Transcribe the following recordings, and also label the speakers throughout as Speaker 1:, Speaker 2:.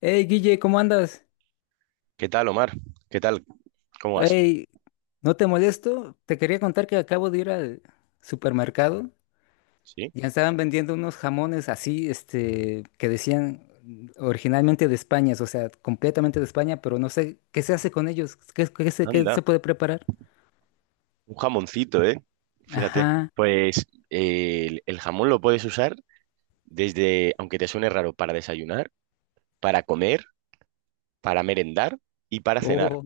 Speaker 1: Hey, Guille, ¿cómo andas?
Speaker 2: ¿Qué tal, Omar? ¿Qué tal? ¿Cómo vas?
Speaker 1: Hey, no te molesto. Te quería contar que acabo de ir al supermercado.
Speaker 2: Sí,
Speaker 1: Ya estaban vendiendo unos jamones así, que decían originalmente de España, o sea, completamente de España, pero no sé qué se hace con ellos, qué, qué se, qué
Speaker 2: anda,
Speaker 1: se puede preparar.
Speaker 2: un jamoncito, ¿eh? Fíjate.
Speaker 1: Ajá.
Speaker 2: Pues el jamón lo puedes usar desde, aunque te suene raro, para desayunar, para comer, para merendar y para cenar.
Speaker 1: Oh,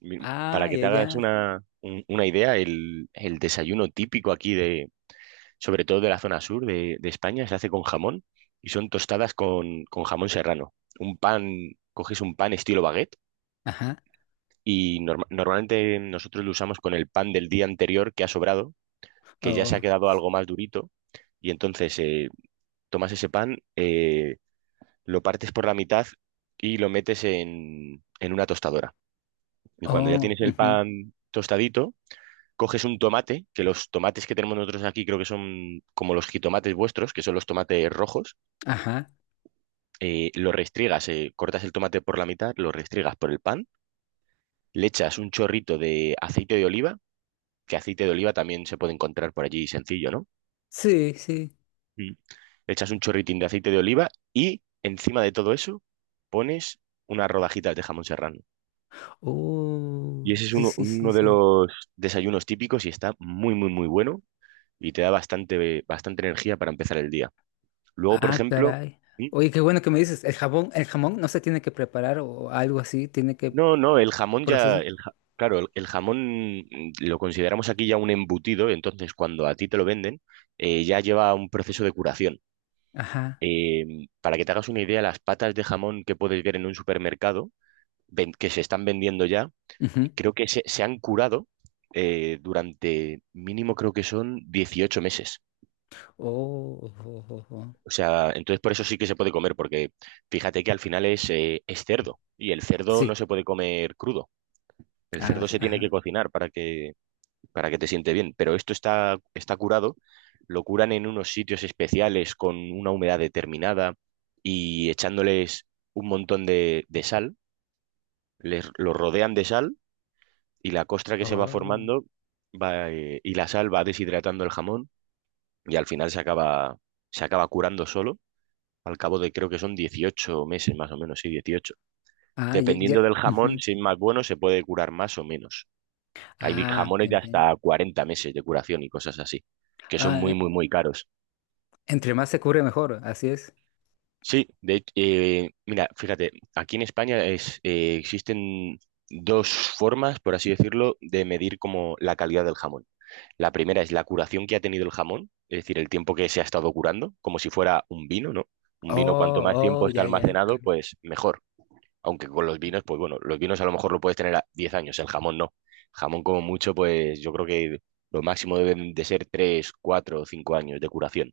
Speaker 2: Para
Speaker 1: ah,
Speaker 2: que
Speaker 1: ya,
Speaker 2: te hagas
Speaker 1: ya.
Speaker 2: una idea, el desayuno típico aquí de, sobre todo de la zona sur de España, se hace con jamón y son tostadas con jamón serrano. Un pan, coges un pan estilo baguette
Speaker 1: Ajá.
Speaker 2: y normalmente nosotros lo usamos con el pan del día anterior que ha sobrado, que ya se ha
Speaker 1: Oh,
Speaker 2: quedado algo más durito, y entonces tomas ese pan, lo partes por la mitad y lo metes en una tostadora. Y cuando ya
Speaker 1: oh,
Speaker 2: tienes el
Speaker 1: ujú.
Speaker 2: pan tostadito, coges un tomate, que los tomates que tenemos nosotros aquí creo que son como los jitomates vuestros, que son los tomates rojos,
Speaker 1: Ajá.
Speaker 2: lo restriegas, cortas el tomate por la mitad, lo restriegas por el pan, le echas un chorrito de aceite de oliva, que aceite de oliva también se puede encontrar por allí sencillo, ¿no?
Speaker 1: Sí, sí.
Speaker 2: Mm. Le echas un chorritín de aceite de oliva y encima de todo eso pones unas rodajitas de jamón serrano.
Speaker 1: Oh,
Speaker 2: Y ese es
Speaker 1: sí,
Speaker 2: uno,
Speaker 1: sí, sí,
Speaker 2: uno de
Speaker 1: sí.
Speaker 2: los desayunos típicos y está muy, muy, muy bueno y te da bastante, bastante energía para empezar el día. Luego, por
Speaker 1: Ah,
Speaker 2: ejemplo.
Speaker 1: caray.
Speaker 2: ¿Mm?
Speaker 1: Oye, qué bueno que me dices, el jamón no se tiene que preparar o algo así, tiene que
Speaker 2: No, no, el jamón ya,
Speaker 1: procesar.
Speaker 2: claro, el jamón lo consideramos aquí ya un embutido, entonces cuando a ti te lo venden, ya lleva un proceso de curación.
Speaker 1: Ajá,
Speaker 2: Para que te hagas una idea, las patas de jamón que puedes ver en un supermercado, que se están vendiendo ya,
Speaker 1: ujú.
Speaker 2: creo que se han curado durante mínimo creo que son 18 meses.
Speaker 1: Oh, oh, oh, oh.
Speaker 2: O sea, entonces por eso sí que se puede comer, porque fíjate que al final es cerdo y el cerdo
Speaker 1: Sí.
Speaker 2: no se puede comer crudo. El
Speaker 1: Ah,
Speaker 2: cerdo
Speaker 1: sí,
Speaker 2: se tiene que
Speaker 1: ajá.
Speaker 2: cocinar para que te siente bien, pero esto está curado, lo curan en unos sitios especiales con una humedad determinada y echándoles un montón de sal, los rodean de sal y la costra que se va
Speaker 1: Oh.
Speaker 2: formando y la sal va deshidratando el jamón y al final se acaba curando solo. Al cabo de creo que son 18 meses más o menos, sí, 18.
Speaker 1: Ah, ya, ya,
Speaker 2: Dependiendo del jamón,
Speaker 1: ujú.
Speaker 2: si es más bueno, se puede curar más o menos. Hay
Speaker 1: Ah,
Speaker 2: jamones
Speaker 1: bien,
Speaker 2: de
Speaker 1: bien.
Speaker 2: hasta 40 meses de curación y cosas así, que son
Speaker 1: Ah,
Speaker 2: muy, muy, muy caros.
Speaker 1: entre más se cubre mejor, así es.
Speaker 2: Sí, de hecho, mira, fíjate, aquí en España existen dos formas, por así decirlo, de medir como la calidad del jamón. La primera es la curación que ha tenido el jamón, es decir, el tiempo que se ha estado curando, como si fuera un vino, ¿no? Un vino, cuanto más
Speaker 1: Oh,
Speaker 2: tiempo
Speaker 1: oh,
Speaker 2: está
Speaker 1: ya, ya.
Speaker 2: almacenado, pues mejor. Aunque con los vinos, pues bueno, los vinos a lo mejor lo puedes tener a 10 años, el jamón no. Jamón como mucho, pues yo creo que lo máximo deben de ser 3, 4 o 5 años de curación.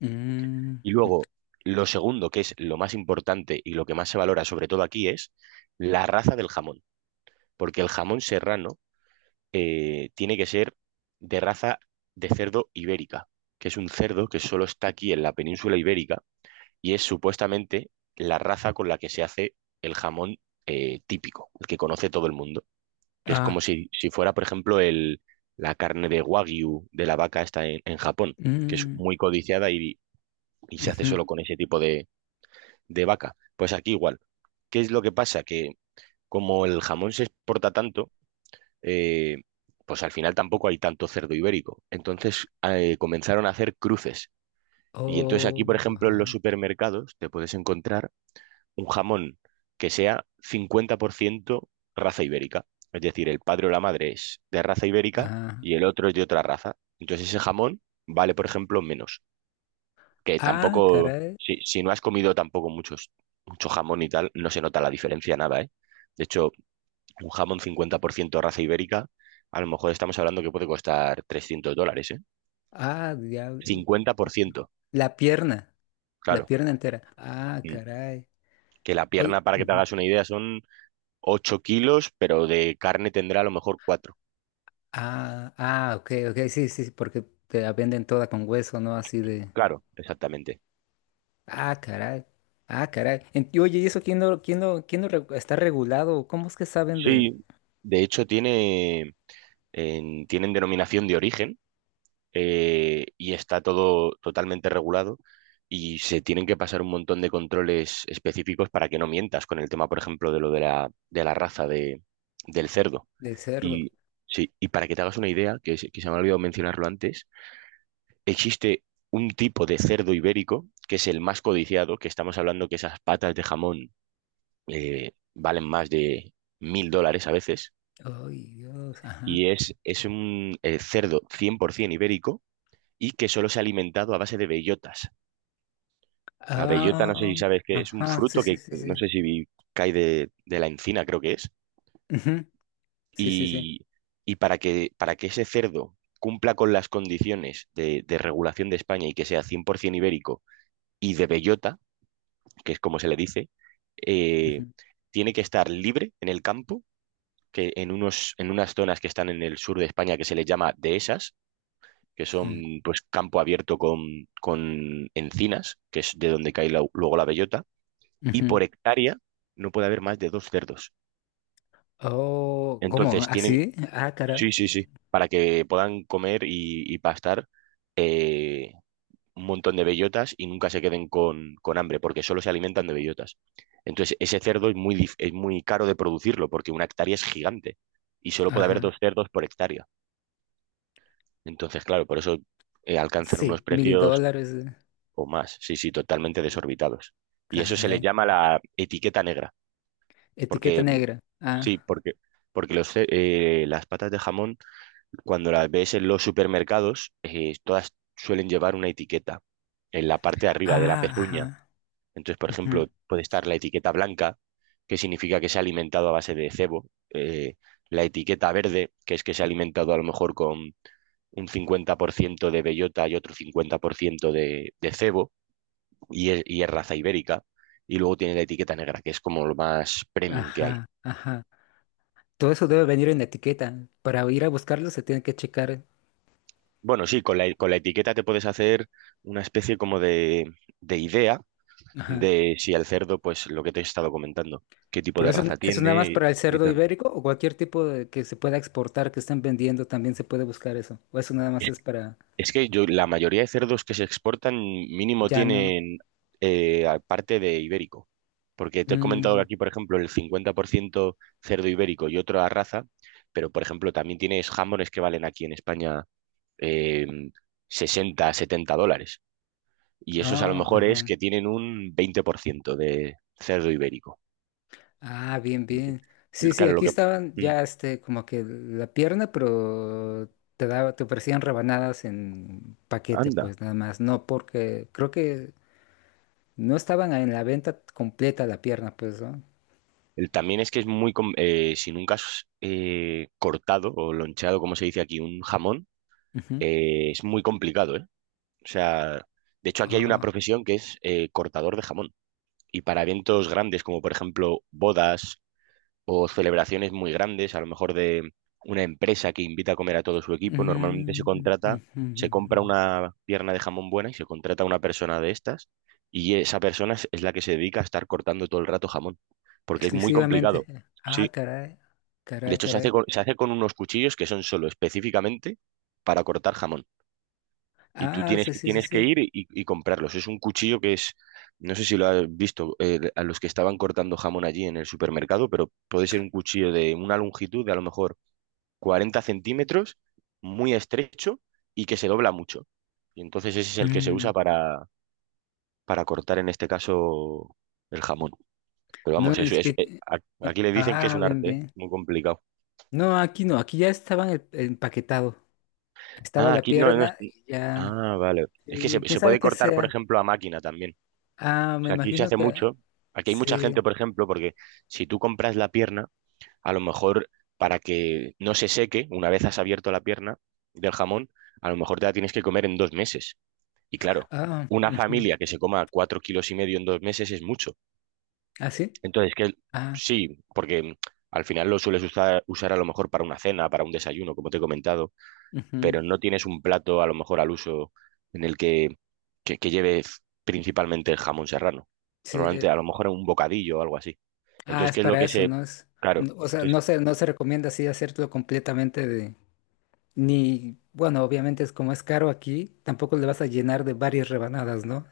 Speaker 1: Mm,
Speaker 2: Y
Speaker 1: mm.
Speaker 2: luego, lo segundo, que es lo más importante y lo que más se valora sobre todo aquí, es la raza del jamón. Porque el jamón serrano tiene que ser de raza de cerdo ibérica, que es un cerdo que solo está aquí en la península ibérica y es supuestamente la raza con la que se hace el jamón típico, el que conoce todo el mundo, que es como
Speaker 1: Ah,
Speaker 2: si fuera, por ejemplo, la carne de Wagyu de la vaca esta en Japón, que es
Speaker 1: mm,
Speaker 2: muy codiciada y se hace
Speaker 1: ujú.
Speaker 2: solo con ese tipo de vaca. Pues aquí igual. ¿Qué es lo que pasa? Que como el jamón se exporta tanto, eh, pues al final tampoco hay tanto cerdo ibérico. Entonces comenzaron a hacer cruces. Y entonces aquí,
Speaker 1: Oh,
Speaker 2: por ejemplo, en los
Speaker 1: ajá.
Speaker 2: supermercados te puedes encontrar un jamón que sea 50% raza ibérica. Es decir, el padre o la madre es de raza ibérica
Speaker 1: Ah,
Speaker 2: y el otro es de otra raza. Entonces ese jamón vale, por ejemplo, menos. Que
Speaker 1: ah,
Speaker 2: tampoco,
Speaker 1: caray.
Speaker 2: si no has comido tampoco mucho jamón y tal, no se nota la diferencia nada, ¿eh? De hecho, un jamón 50% raza ibérica, a lo mejor estamos hablando que puede costar $300, ¿eh?
Speaker 1: Ah, diablo.
Speaker 2: 50%,
Speaker 1: La pierna. La
Speaker 2: claro.
Speaker 1: pierna entera. Ah,
Speaker 2: Mm.
Speaker 1: caray.
Speaker 2: Que la
Speaker 1: Oye,
Speaker 2: pierna, para que te
Speaker 1: ujú.
Speaker 2: hagas una idea, son 8 kilos, pero de carne tendrá a lo mejor cuatro.
Speaker 1: Ah, ah, ok, ok, sí, sí, sí, porque te la venden toda con hueso, ¿no? Así de.
Speaker 2: Claro, exactamente.
Speaker 1: Ah, caray. Ah, caray. En- y oye, ¿y eso quién no, quién no, quién no regu- está regulado? ¿Cómo es que saben de,
Speaker 2: Sí, de hecho tienen denominación de origen, y está todo totalmente regulado y se tienen que pasar un montón de controles específicos para que no mientas con el tema, por ejemplo, de lo de la raza del cerdo.
Speaker 1: del cerdo?
Speaker 2: Y, sí, y para que te hagas una idea, que se me ha olvidado mencionarlo antes, existe un tipo de cerdo ibérico que es el más codiciado, que estamos hablando que esas patas de jamón valen más de $1000 a veces
Speaker 1: Ay, Dios, ajá.
Speaker 2: y es un cerdo 100% ibérico y que solo se ha alimentado a base de bellotas. La bellota, no sé
Speaker 1: Ah,
Speaker 2: si sabes que es un
Speaker 1: ajá, sí,
Speaker 2: fruto
Speaker 1: sí,
Speaker 2: que
Speaker 1: sí,
Speaker 2: no
Speaker 1: sí.
Speaker 2: sé si cae de la encina, creo que es.
Speaker 1: Ujú. Sí, sí, sí.
Speaker 2: Y, y para que ese cerdo cumpla con las condiciones de regulación de España y que sea 100% ibérico y de bellota, que es como se le dice, eh,
Speaker 1: Ujú,
Speaker 2: tiene que estar libre en el campo, que en unas zonas que están en el sur de España que se les llama dehesas, que
Speaker 1: ujú,
Speaker 2: son pues campo abierto con encinas, que es de donde cae luego la bellota, y
Speaker 1: ujú.
Speaker 2: por hectárea no puede haber más de dos cerdos.
Speaker 1: Oh, ¿cómo?
Speaker 2: Entonces
Speaker 1: ¿Así? Ah, caray.
Speaker 2: sí, sí, sí, para que puedan comer y pastar, eh, un montón de bellotas y nunca se queden con hambre, porque solo se alimentan de bellotas. Entonces ese cerdo es muy caro de producirlo, porque una hectárea es gigante y solo puede haber
Speaker 1: Ajá.
Speaker 2: dos cerdos por hectárea. Entonces, claro, por eso, alcanzan unos
Speaker 1: Sí, mil
Speaker 2: precios
Speaker 1: dólares. eh.
Speaker 2: o más. Sí, sí, totalmente
Speaker 1: Sí.
Speaker 2: desorbitados. Y eso se le
Speaker 1: Caray.
Speaker 2: llama la etiqueta negra,
Speaker 1: Etiqueta
Speaker 2: porque
Speaker 1: negra. Ah,
Speaker 2: sí, porque las patas de jamón, cuando las ves en los supermercados, todas suelen llevar una etiqueta en la parte de arriba de la
Speaker 1: ah,
Speaker 2: pezuña.
Speaker 1: ajá,
Speaker 2: Entonces, por
Speaker 1: ujú.
Speaker 2: ejemplo, puede estar la etiqueta blanca, que significa que se ha alimentado a base de cebo, eh, la etiqueta verde, que es que se ha alimentado a lo mejor con un 50% de bellota y otro 50% de cebo y es raza ibérica, y luego tiene la etiqueta negra, que es como lo más premium que hay.
Speaker 1: Ajá, ajá. Todo eso debe venir en etiqueta. Para ir a buscarlo se tiene que checar.
Speaker 2: Bueno, sí, con la etiqueta te puedes hacer una especie como de idea
Speaker 1: Ajá.
Speaker 2: de si el cerdo, pues lo que te he estado comentando, qué tipo
Speaker 1: Pero
Speaker 2: de
Speaker 1: eso,
Speaker 2: raza
Speaker 1: eso nada más
Speaker 2: tiene y,
Speaker 1: para el
Speaker 2: y
Speaker 1: cerdo
Speaker 2: tal.
Speaker 1: ibérico o cualquier tipo de que se pueda exportar, que estén vendiendo, también se puede buscar eso. O eso nada más
Speaker 2: Es,
Speaker 1: es para
Speaker 2: es que yo, la mayoría de cerdos que se exportan mínimo
Speaker 1: ya no.
Speaker 2: tienen, parte de ibérico. Porque te he comentado que
Speaker 1: Mm,
Speaker 2: aquí, por ejemplo, el 50% cerdo ibérico y otra raza, pero por ejemplo, también tienes jamones que valen aquí en España, eh, 60, $70. Y esos a lo
Speaker 1: ah,
Speaker 2: mejor es
Speaker 1: ajá.
Speaker 2: que tienen un 20% de cerdo ibérico.
Speaker 1: Ah, bien, bien. Sí, sí,
Speaker 2: Claro, lo
Speaker 1: aquí
Speaker 2: que.
Speaker 1: estaban
Speaker 2: Mm.
Speaker 1: ya como que la pierna, pero te daba, te ofrecían rebanadas en paquete,
Speaker 2: Anda.
Speaker 1: pues nada más. No porque creo que no estaban en la venta completa la pierna, pues, ¿no?
Speaker 2: También es que es muy, si nunca has, cortado o loncheado, como se dice aquí, un jamón,
Speaker 1: Ujú.
Speaker 2: es muy complicado, ¿eh? O sea, de hecho aquí hay una
Speaker 1: Ah,
Speaker 2: profesión que es, cortador de jamón. Y para eventos grandes como por ejemplo bodas o celebraciones muy grandes, a lo mejor de una empresa que invita a comer a todo su equipo, normalmente se
Speaker 1: ujú,
Speaker 2: contrata,
Speaker 1: ujú.
Speaker 2: se compra una pierna de jamón buena y se contrata a una persona de estas y esa persona es la que se dedica a estar cortando todo el rato jamón, porque es muy
Speaker 1: Exclusivamente.
Speaker 2: complicado.
Speaker 1: Ah,
Speaker 2: Sí,
Speaker 1: caray.
Speaker 2: de
Speaker 1: Caray,
Speaker 2: hecho se hace
Speaker 1: caray.
Speaker 2: con, se hace con unos cuchillos que son solo específicamente para cortar jamón y tú
Speaker 1: Ah,
Speaker 2: tienes
Speaker 1: sí,
Speaker 2: que,
Speaker 1: sí, sí,
Speaker 2: tienes que
Speaker 1: sí.
Speaker 2: ir y comprarlos. Es un cuchillo que es, no sé si lo has visto, a los que estaban cortando jamón allí en el supermercado, pero puede ser un cuchillo de una longitud de a lo mejor 40 centímetros, muy estrecho y que se dobla mucho. Y entonces ese es el que se
Speaker 1: Mm.
Speaker 2: usa para cortar en este caso el jamón. Pero
Speaker 1: No,
Speaker 2: vamos,
Speaker 1: ni
Speaker 2: eso es,
Speaker 1: siquiera-
Speaker 2: aquí le dicen que es
Speaker 1: ah,
Speaker 2: un
Speaker 1: bien,
Speaker 2: arte, ¿eh?
Speaker 1: bien.
Speaker 2: Muy complicado.
Speaker 1: No, aquí no, aquí ya estaban el empaquetado. Estaba
Speaker 2: Ah,
Speaker 1: la
Speaker 2: aquí no,
Speaker 1: pierna y ya.
Speaker 2: Ah, vale. Es que se,
Speaker 1: Sí, quién
Speaker 2: se
Speaker 1: sabe
Speaker 2: puede
Speaker 1: qué
Speaker 2: cortar, por
Speaker 1: sea.
Speaker 2: ejemplo, a máquina también.
Speaker 1: Ah,
Speaker 2: O
Speaker 1: me
Speaker 2: sea, aquí se
Speaker 1: imagino
Speaker 2: hace
Speaker 1: que
Speaker 2: mucho. Aquí hay mucha
Speaker 1: sí.
Speaker 2: gente, por ejemplo, porque si tú compras la pierna, a lo mejor para que no se seque, una vez has abierto la pierna del jamón, a lo mejor te la tienes que comer en 2 meses. Y claro,
Speaker 1: Ah,
Speaker 2: una
Speaker 1: ujú.
Speaker 2: familia que se coma 4,5 kilos en 2 meses es mucho.
Speaker 1: ¿Ah, sí?
Speaker 2: Entonces, que
Speaker 1: Ah,
Speaker 2: sí, porque al final lo sueles usar a lo mejor para una cena, para un desayuno, como te he comentado,
Speaker 1: ujú.
Speaker 2: pero no tienes un plato a lo mejor al uso en el que lleve principalmente el jamón serrano.
Speaker 1: Sí,
Speaker 2: Normalmente
Speaker 1: eh,
Speaker 2: a lo mejor un bocadillo o algo así.
Speaker 1: Ah,
Speaker 2: Entonces,
Speaker 1: es
Speaker 2: qué es lo
Speaker 1: para
Speaker 2: que
Speaker 1: eso,
Speaker 2: se.
Speaker 1: ¿no? Es,
Speaker 2: Claro,
Speaker 1: no- o sea,
Speaker 2: entonces.
Speaker 1: no se, no se recomienda así hacerlo completamente de, ni, bueno, obviamente es como es caro aquí, tampoco le vas a llenar de varias rebanadas, ¿no?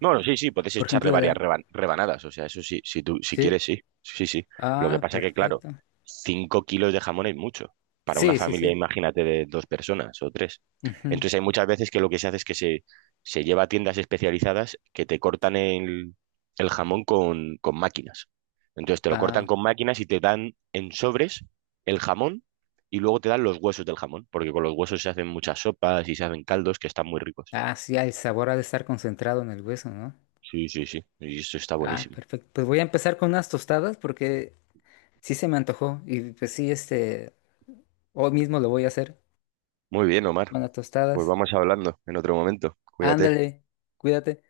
Speaker 2: No, no, sí, sí, puedes
Speaker 1: Por
Speaker 2: echarle
Speaker 1: ejemplo,
Speaker 2: varias
Speaker 1: la-
Speaker 2: rebanadas, o sea, eso sí, si
Speaker 1: sí.
Speaker 2: quieres, sí, sí, sí. Lo que
Speaker 1: Ah,
Speaker 2: pasa que, claro,
Speaker 1: perfecto.
Speaker 2: 5 kilos de jamón es mucho. Para una
Speaker 1: Sí, sí,
Speaker 2: familia,
Speaker 1: sí.
Speaker 2: imagínate, de dos personas o tres.
Speaker 1: Ujú.
Speaker 2: Entonces hay muchas veces que lo que se hace es que se lleva a tiendas especializadas que te cortan el jamón con máquinas. Entonces te lo
Speaker 1: Ah,
Speaker 2: cortan con máquinas y te dan en sobres el jamón y luego te dan los huesos del jamón, porque con los huesos se hacen muchas sopas y se hacen caldos que están muy ricos.
Speaker 1: ah, sí, el sabor ha de estar concentrado en el hueso, ¿no?
Speaker 2: Sí, sí, sí, y eso está
Speaker 1: Ah,
Speaker 2: buenísimo.
Speaker 1: perfecto. Pues voy a empezar con unas tostadas porque sí se me antojó y pues sí, hoy mismo lo voy a hacer.
Speaker 2: Muy bien, Omar.
Speaker 1: Unas
Speaker 2: Pues
Speaker 1: tostadas.
Speaker 2: vamos hablando en otro momento. Cuídate.
Speaker 1: Ándale, cuídate.